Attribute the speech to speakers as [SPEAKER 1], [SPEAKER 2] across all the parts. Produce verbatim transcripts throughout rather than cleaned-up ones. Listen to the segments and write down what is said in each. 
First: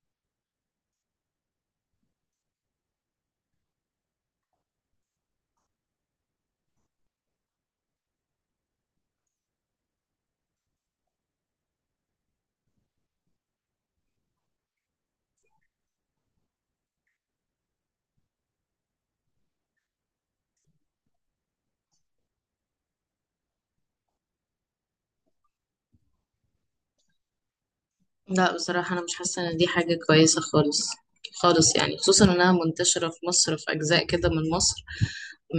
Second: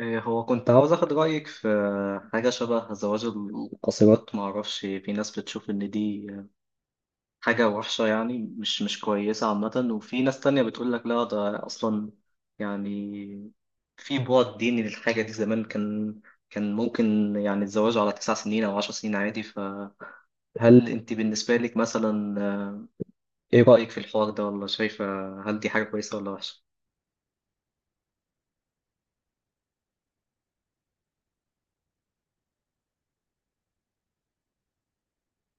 [SPEAKER 1] إيه، هو كنت عاوز اخد رايك في حاجه شبه زواج القاصرات. ما اعرفش، في ناس بتشوف ان دي حاجه وحشه، يعني مش مش كويسه عامه، وفي ناس تانية بتقول لك لا، ده اصلا يعني في بعد ديني للحاجه دي. زمان كان كان ممكن يعني الزواج على تسع سنين او عشر سنين عادي. فهل انت بالنسبه لك مثلا، آه، ايه رايك في الحوار ده؟ ولا شايفه، هل دي حاجه كويسه ولا وحشه؟
[SPEAKER 2] لا، بصراحة أنا مش حاسة إن دي حاجة كويسة خالص خالص. يعني خصوصا إنها منتشرة في مصر، في أجزاء كده من مصر.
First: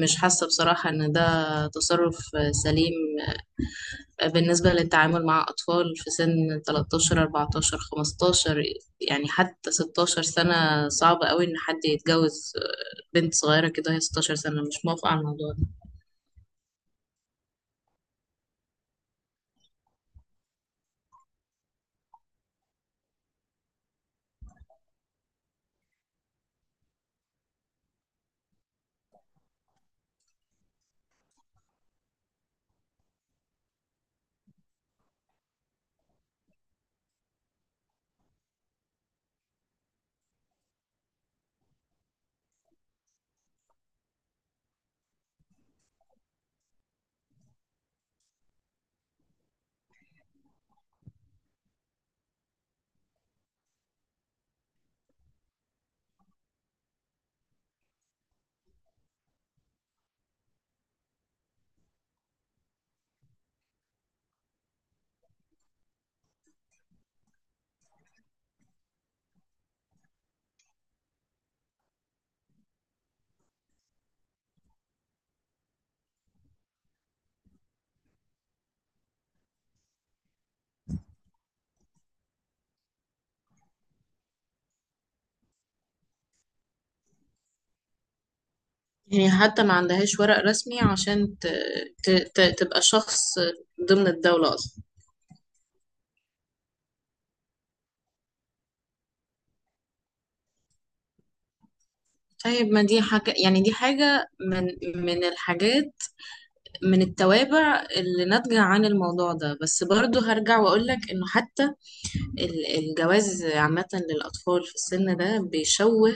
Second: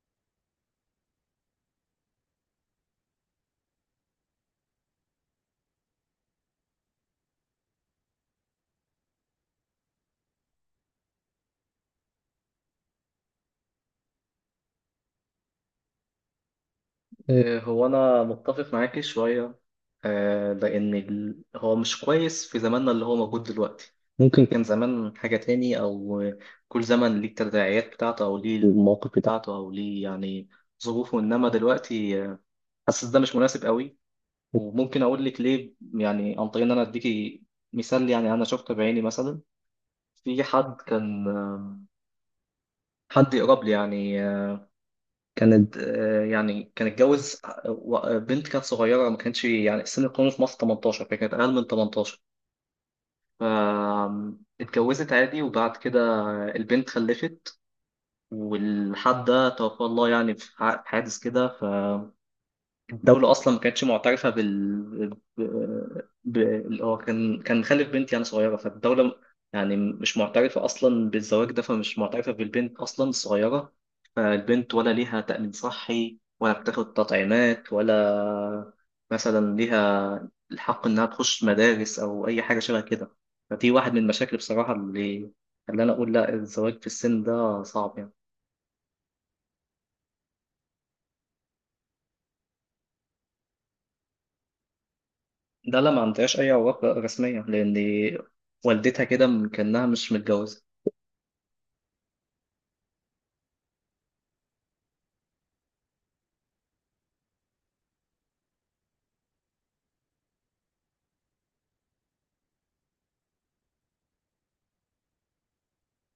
[SPEAKER 2] مش حاسة بصراحة إن ده تصرف سليم. بالنسبة للتعامل مع أطفال في سن تلتاشر، اربعتاشر، خمستاشر، يعني حتى ستاشر سنة، صعب قوي إن حد يتجوز بنت صغيرة كده. هي ستاشر سنة مش موافقة على الموضوع ده.
[SPEAKER 1] إيه، هو أنا متفق معاكي شوية. آه، لأن ال- هو مش كويس في زماننا اللي هو موجود دلوقتي. ممكن كان زمان حاجة تاني، أو كل زمن ليه التداعيات بتاعته، أو ليه المواقف بتاعته، أو ليه يعني ظروفه. إنما دلوقتي آه، حاسس ده مش مناسب قوي. وممكن أقول لك ليه، يعني عن طريق إن أنا أديكي مثال. يعني أنا شفته بعيني مثلا، في حد كان آه، حد يقرب لي، يعني آه، كانت آه، يعني كان اتجوز آه، بنت كانت صغيرة، ما كانش يعني سن القانون في مصر تمنتاشر، فكانت أقل من تمنتاشر. ف- اتجوزت عادي، وبعد كده البنت خلفت، والحد ده توفى الله، يعني في ح- في حادث كده. الدولة أصلا ما كانتش معترفة بال ب... ب... ال- هو كان كان خالف بنت يعني صغيرة، فالدولة يعني مش معترفة أصلا بالزواج ده، فمش معترفة بالبنت أصلا الصغيرة. فالبنت ولا ليها تأمين صحي، ولا بتاخد تطعيمات، ولا مثلا ليها الحق إنها تخش مدارس أو أي حاجة شبه كده. فدي واحد من المشاكل بصراحة اللي اللي أنا أقول لا الزواج في السن ده صعب يعني.
[SPEAKER 2] يعني حتى ما عندهاش ورق رسمي عشان ت... ت... ت... تبقى شخص ضمن الدولة أصلا.
[SPEAKER 1] ده لا، ما عندهاش أي علاقة رسمية، لأن والدتها كده م- كأنها مش متجوزة.
[SPEAKER 2] طيب، ما دي حاجة، يعني دي حاجة من من الحاجات، من التوابع اللي ناتجة عن الموضوع ده. بس برضو هرجع وأقولك إنه حتى ال- الجواز عامة للأطفال في السن ده بيشوه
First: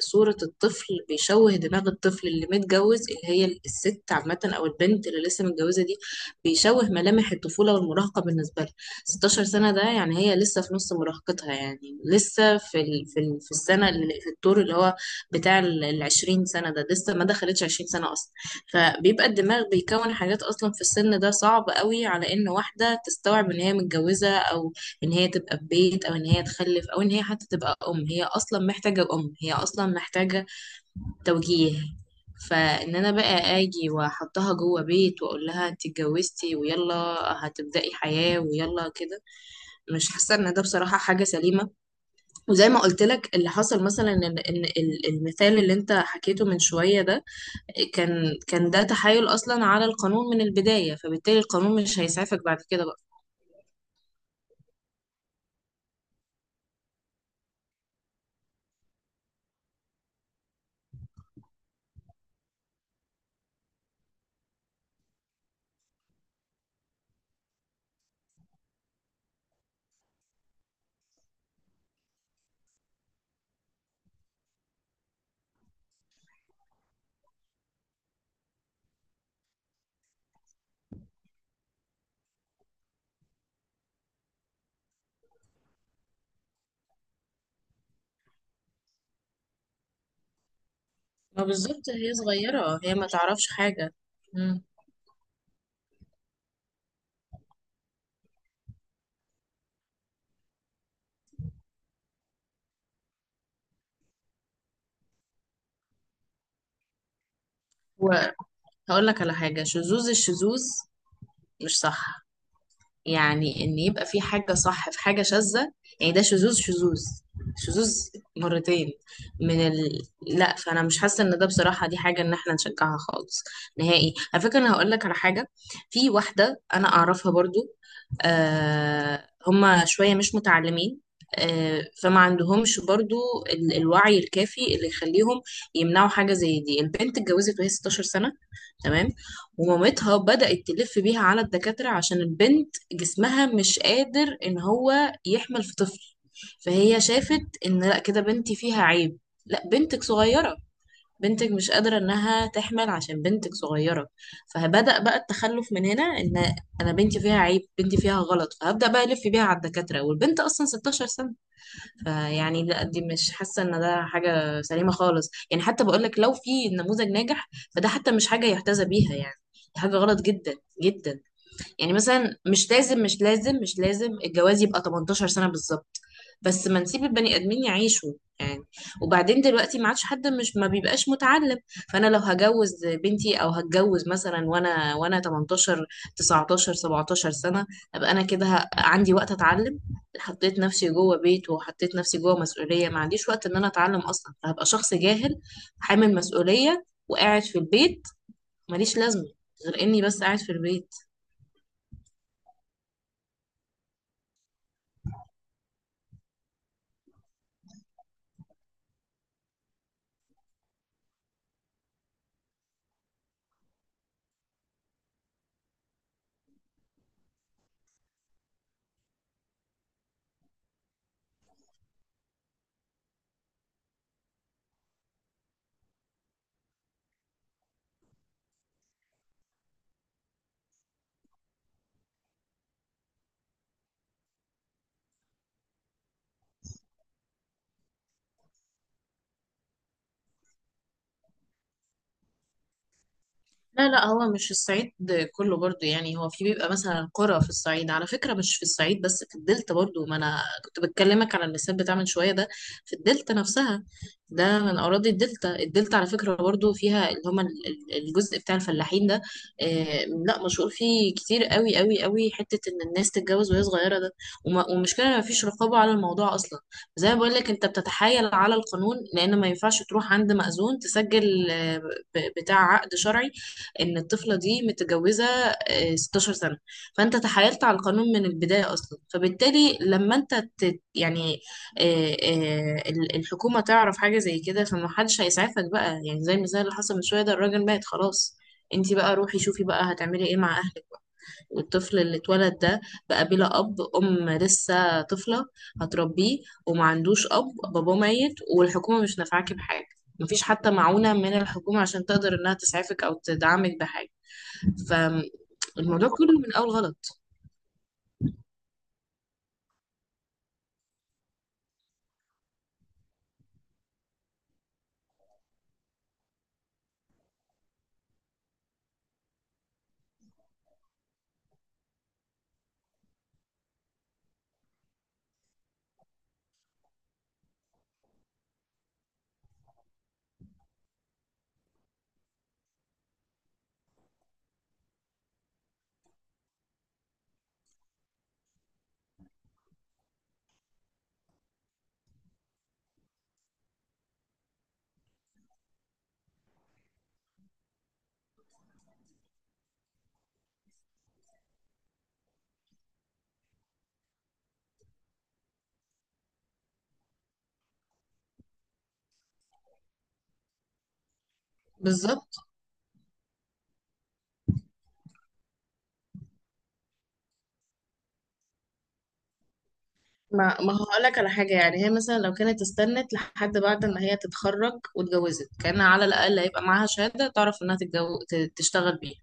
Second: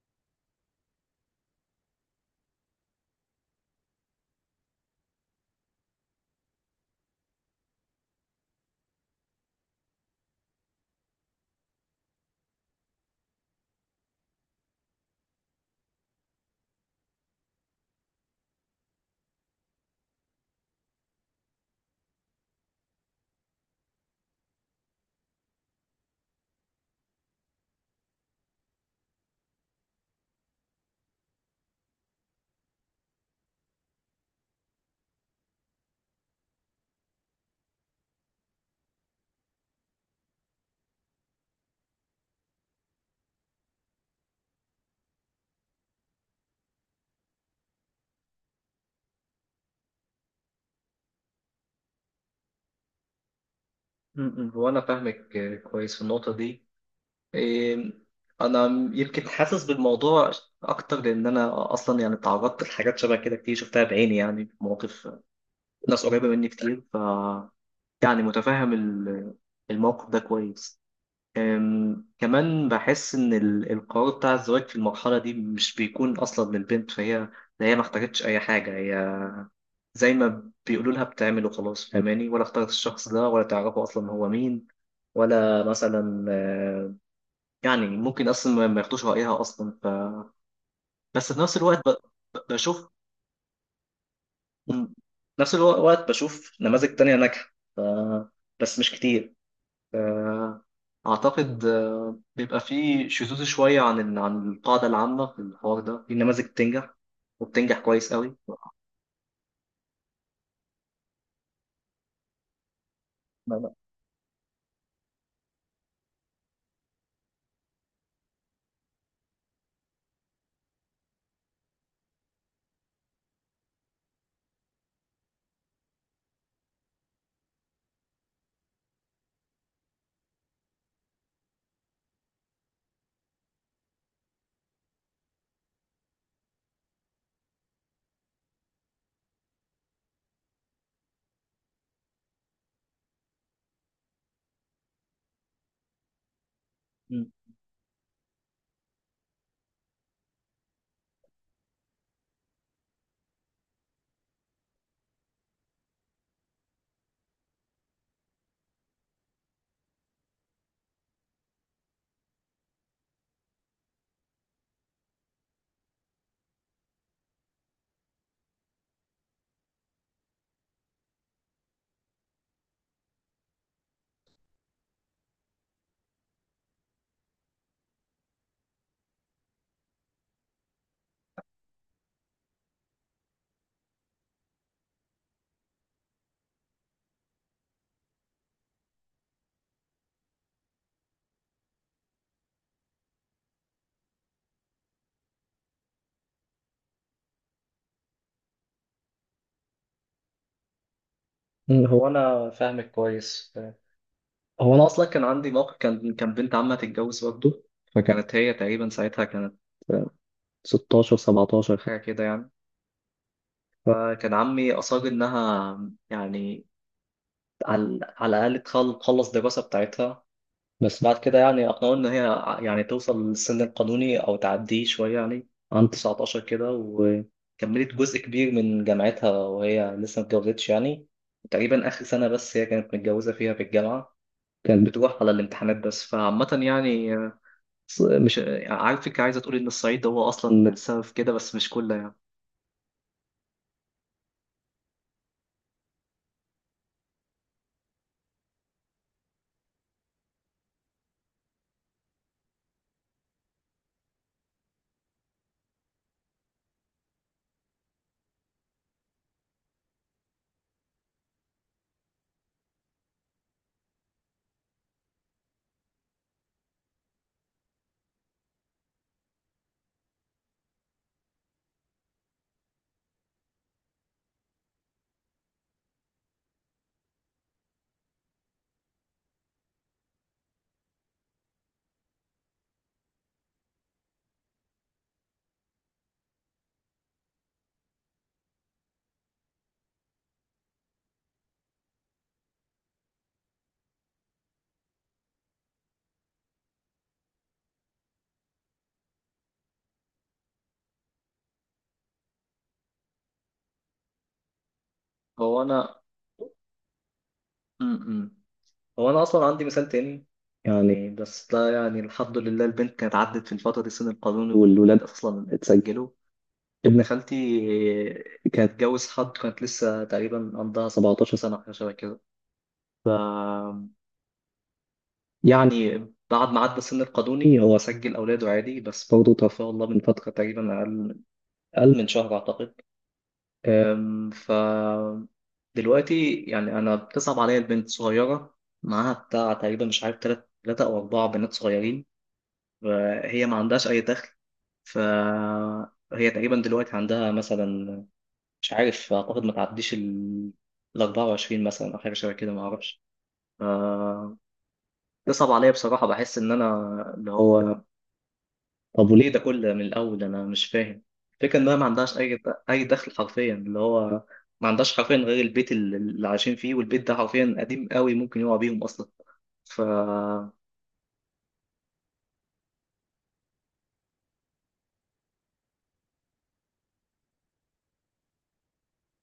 [SPEAKER 2] صورة الطفل، بيشوه دماغ الطفل اللي متجوز، اللي هي الست عامة أو البنت اللي لسه متجوزة دي. بيشوه ملامح الطفولة والمراهقة بالنسبة لها. ستاشر سنة ده يعني هي لسه في نص مراهقتها، يعني لسه في ال... في, ال... في السنة، اللي في الدور اللي هو بتاع ال ال عشرين سنة ده. لسه ما دخلتش عشرين سنة أصلا. فبيبقى الدماغ بيكون حاجات أصلا في السن ده صعب قوي على إن واحدة تستوعب إن هي متجوزة، أو ان هي تبقى في بيت، او ان هي تخلف، او ان هي حتى تبقى ام. هي اصلا محتاجة ام هي اصلا محتاجة توجيه. فان انا بقى اجي واحطها جوه بيت واقول لها انت اتجوزتي ويلا هتبدأي حياة ويلا كده، مش حاسة ان ده بصراحة حاجة سليمة. وزي ما قلت لك، اللي حصل مثلا، ان إن ال- المثال اللي انت حكيته من شوية ده، كان كان ده تحايل اصلا على القانون من البداية، فبالتالي القانون مش هيسعفك بعد كده بقى.
[SPEAKER 1] م- م. هو أنا فاهمك كويس في النقطة دي. إيه، أنا يمكن حاسس بالموضوع أكتر، لأن أنا أصلا يعني تعرضت لحاجات شبه كده كتير، شفتها بعيني يعني، في مواقف ناس قريبة مني كتير، ف يعني متفهم ال- الموقف ده كويس. أم، كمان بحس إن ال- القرار بتاع الزواج في المرحلة دي مش بيكون أصلا للبنت، فهي هي ما احتاجتش أي حاجة. هي زي ما بيقولوا لها بتعمل وخلاص، فاهماني؟ ولا اختارت الشخص ده، ولا تعرفه اصلا هو مين، ولا مثلا آه، يعني ممكن اصلا ما ما ياخدوش رايها اصلا. ف... بس في
[SPEAKER 2] ما
[SPEAKER 1] نفس الوقت
[SPEAKER 2] بالظبط،
[SPEAKER 1] ب...
[SPEAKER 2] هي
[SPEAKER 1] ب-
[SPEAKER 2] صغيرة،
[SPEAKER 1] بشوف،
[SPEAKER 2] هي ما تعرفش حاجة.
[SPEAKER 1] م- نفس الوقت بشوف نماذج تانية ناجحة. ف... بس مش كتير. ف... اعتقد آه، بيبقى فيه شذوذ شوية عن ال... عن القاعدة العامة في الحوار ده، في نماذج بتنجح، وبتنجح كويس قوي.
[SPEAKER 2] وهقول لك على حاجة، شذوذ الشذوذ مش صح.
[SPEAKER 1] ما-
[SPEAKER 2] يعني
[SPEAKER 1] ما-
[SPEAKER 2] ان يبقى في حاجة صح في حاجة شاذة، يعني ده شذوذ شذوذ شذوذ مرتين من ال... لا، فانا مش حاسة ان ده بصراحة دي حاجة ان احنا نشجعها خالص، نهائي. على فكرة، انا هقول لك على حاجة. في واحدة انا اعرفها برضو، آه، هما شوية مش متعلمين، آه، فما عندهمش برضو ال- الوعي الكافي اللي يخليهم يمنعوا حاجة زي دي. البنت اتجوزت وهي ستاشر سنة، تمام، ومامتها بدأت تلف بيها على الدكاترة عشان البنت جسمها مش قادر ان هو يحمل في طفل. فهي شافت ان لا، كده بنتي فيها عيب. لا، بنتك صغيرة، بنتك مش قادرة انها تحمل عشان بنتك صغيرة. فبدأ بقى التخلف من هنا، ان انا بنتي فيها عيب بنتي فيها غلط، فهبدأ بقى الف بيها على الدكاترة والبنت اصلا ستاشر سنة. فيعني لا، دي مش حاسه ان ده حاجه سليمه خالص. يعني حتى بقول لك لو في نموذج ناجح، فده حتى مش حاجه يحتذى بيها يعني. دي حاجه غلط جدا جدا. يعني مثلا مش لازم مش لازم مش لازم الجواز يبقى تمنتاشر سنة بالظبط، بس ما نسيب البني ادمين يعيشوا يعني. وبعدين دلوقتي ما عادش حد مش ما بيبقاش متعلم. فانا لو هجوز بنتي او هتجوز مثلا وانا وانا تمنتاشر، تسعتاشر، سبعتاشر سنة، ابقى انا كده ه- عندي وقت اتعلم؟ حطيت نفسي جوه بيت، وحطيت نفسي جوه مسؤولية، ما عنديش وقت ان انا اتعلم اصلا، فهبقى شخص جاهل حامل مسؤولية وقاعد في البيت، ماليش لازمة غير اني بس قاعد في البيت.
[SPEAKER 1] م. هو أنا فاهمك كويس. هو انا اصلا كان عندي موقف، كان كان بنت عمها تتجوز برضه، فكانت هي تقريبا ساعتها كانت ستاشر سبعتاشر حاجه كده يعني. فكان عمي اصر انها يعني على على الاقل تخل- تخلص الدراسه بتاعتها. بس بعد كده يعني اقنعوه ان هي ع- يعني توصل للسن القانوني او تعديه شويه، يعني عن تسعتاشر كده، وكملت جزء كبير من جامعتها وهي لسه ما اتجوزتش. يعني تقريبا اخر سنه بس هي كانت متجوزه فيها في الجامعه، كانت بتروح على الامتحانات بس. فعامة يعني، ص- مش عارفك عايزة تقولي إن الصعيد هو أصلا السبب في كده، بس مش كله يعني.
[SPEAKER 2] لا لا، هو مش الصعيد كله برضو. يعني هو في بيبقى مثلا قرى في الصعيد، على فكرة مش في الصعيد بس، في الدلتا برضو. ما انا كنت بتكلمك على المثال بتاع من شوية ده في الدلتا نفسها، ده من اراضي الدلتا. الدلتا على فكرة برضو فيها اللي هما ال- ال- الجزء بتاع الفلاحين ده. آه، لا، مشهور فيه كتير قوي قوي قوي حتة ان الناس تتجوز وهي صغيرة ده. وما- ومشكلة ما فيش رقابة على الموضوع اصلا. زي ما بقول لك، انت بتتحايل على القانون، لان ما ينفعش تروح عند مأذون تسجل آه، ب- بتاع عقد شرعي ان الطفله دي متجوزه آه، ستاشر سنه. فانت تحايلت على القانون من البدايه اصلا، فبالتالي لما انت تت يعني آه، آه، ال- الحكومه تعرف حاجه زي كده، فمحدش هيسعفك بقى. يعني زي المثال اللي حصل من شويه ده، الراجل مات خلاص، انتي بقى روحي شوفي بقى هتعملي ايه مع اهلك؟ والطفل اللي اتولد ده بقى بلا اب، ام لسه طفله هتربيه وما عندوش اب، باباه ميت، والحكومه مش نافعاكي بحاجه. مفيش حتى معونه من الحكومه عشان تقدر انها تسعفك او تدعمك بحاجه.
[SPEAKER 1] هو أنا
[SPEAKER 2] فالموضوع كله من اول غلط.
[SPEAKER 1] م -م. هو أنا أصلا عندي مثال تاني، يعني بس ده يعني الحمد لله البنت كانت عدت في الفترة دي السن القانوني، والولاد أصلا اتسجلوا. ابن خالتي كانت اتجوز حد، كانت لسه تقريبا عندها سبعة عشر سنة حاجة شبه كده يعني. بعد ما عدى السن القانوني هو سجل أولاده عادي، بس برضه توفاه الله من فترة تقريبا، أقل أقل من شهر أعتقد. أم، ف دلوقتي يعني انا بتصعب عليا، البنت صغيره، معاها بتاع تقريبا، مش عارف، تلات تلاتة او اربعه بنات صغيرين. فهي ما عندهاش اي دخل. فهي تقريبا دلوقتي عندها مثلا، مش عارف، اعتقد ما تعديش ال ال أربعة وعشرين مثلا، او حاجه شبه كده، ما اعرفش. ف- بتصعب عليا بصراحه، بحس ان انا، اللي هو، طب وليه ده كله من الأول؟ أنا مش فاهم. الفكرة إنها ما عندهاش أي
[SPEAKER 2] بالظبط،
[SPEAKER 1] أي دخل، حرفيا اللي هو ما عندهاش حرفيا غير البيت اللي اللي عايشين فيه، والبيت ده حرفيا قديم قوي، ممكن يقع بيهم أصلا. ف
[SPEAKER 2] ما ما هقول لك على حاجه. يعني هي مثلا لو كانت استنت لحد بعد ما هي تتخرج واتجوزت، كان على الاقل هيبقى معاها شهاده تعرف انها تتجو... ت- تشتغل بيها.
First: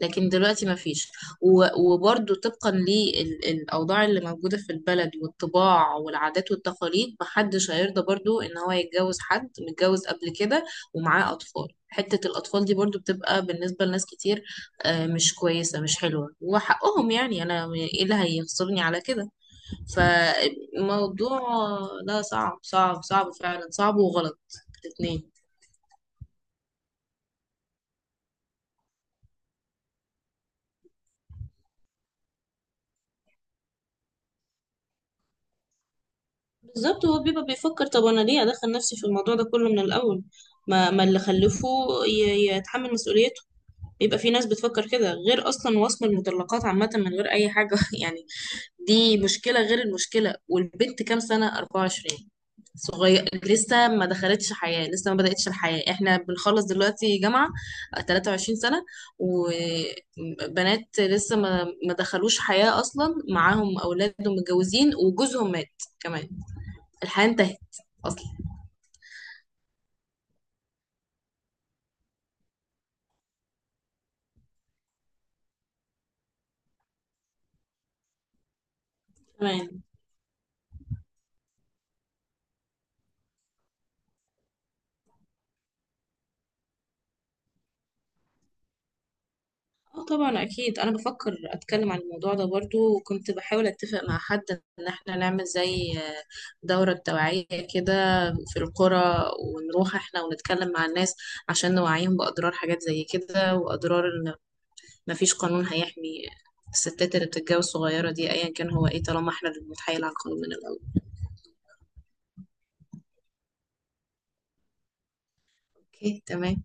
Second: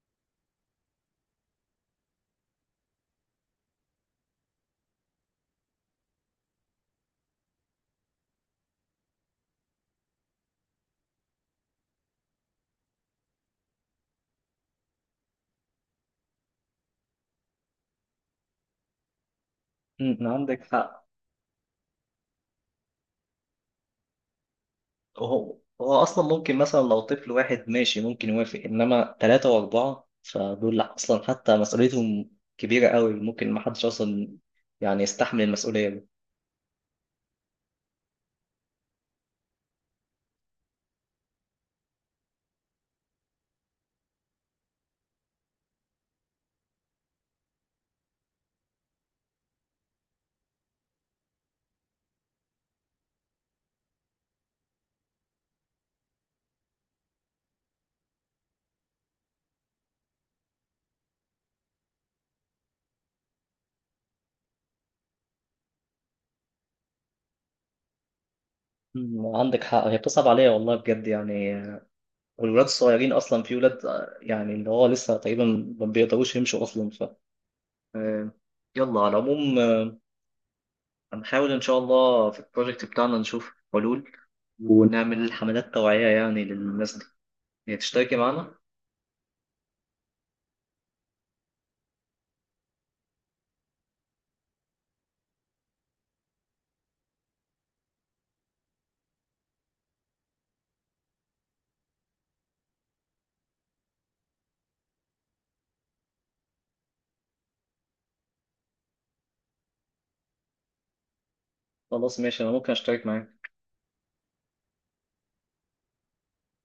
[SPEAKER 2] لكن دلوقتي ما فيش. وبرده طبقا للأوضاع اللي موجودة في البلد والطباع والعادات والتقاليد، محدش هيرضى برضو إن هو يتجوز حد متجوز قبل كده ومعاه أطفال. حتة الأطفال دي برضو بتبقى بالنسبة لناس كتير آه، مش كويسة مش حلوة، وحقهم يعني، أنا إيه اللي هيخسرني على كده؟
[SPEAKER 1] مم، عندك حق.
[SPEAKER 2] فالموضوع ده صعب صعب صعب فعلا، صعب وغلط الاتنين.
[SPEAKER 1] هو هو أصلا ممكن، مثلا لو طفل واحد ماشي ممكن يوافق، إنما ثلاثة وأربعة فدول أصلا حتى مسؤوليتهم كبيرة قوي، ممكن ما حدش أصلا يعني يستحمل المسؤولية دي.
[SPEAKER 2] بالظبط، هو بيبقى بيفكر، طب انا ليه ادخل نفسي في الموضوع ده كله من الاول؟ ما ما اللي خلفه ي- يتحمل مسؤوليته. بيبقى في ناس بتفكر كده، غير اصلا وصم المطلقات عامه من غير اي حاجه يعني. دي مشكله غير المشكله. والبنت كام سنه؟ اربعة وعشرين، صغير لسه، ما دخلتش حياه، لسه ما بداتش الحياه. احنا بنخلص دلوقتي جامعه تلاتة وعشرين سنه، وبنات لسه ما ما دخلوش حياه اصلا، معاهم اولاد ومتجوزين وجوزهم مات كمان. الحياة انتهت أصلا.
[SPEAKER 1] مم، عندك حق، هي بتصعب عليا والله بجد يعني. والولاد الصغيرين اصلا، في ولاد، آه، يعني اللي هو لسه تقريبا ما بيقدروش يمشوا اصلا. ف آه، يلا، على العموم،
[SPEAKER 2] تمام.
[SPEAKER 1] آه، هنحاول ان شاء الله في البروجكت بتاعنا نشوف حلول، ونعمل حملات توعية يعني للناس دي. هي تشتركي معانا؟
[SPEAKER 2] اه طبعا، اكيد انا بفكر اتكلم عن الموضوع ده برضو، وكنت بحاول اتفق مع حد ان احنا نعمل زي آه، دورة توعية كده في القرى، ونروح احنا ونتكلم مع الناس عشان نوعيهم باضرار حاجات زي كده، واضرار ان مفيش قانون هيحمي الستات اللي بتتجوز صغيرة دي، ايا كان هو ايه، طالما احنا اللي بنتحايل على القانون من الاول.
[SPEAKER 1] خلاص ماشي، انا ممكن اشترك معاك.
[SPEAKER 2] اوكي، تمام.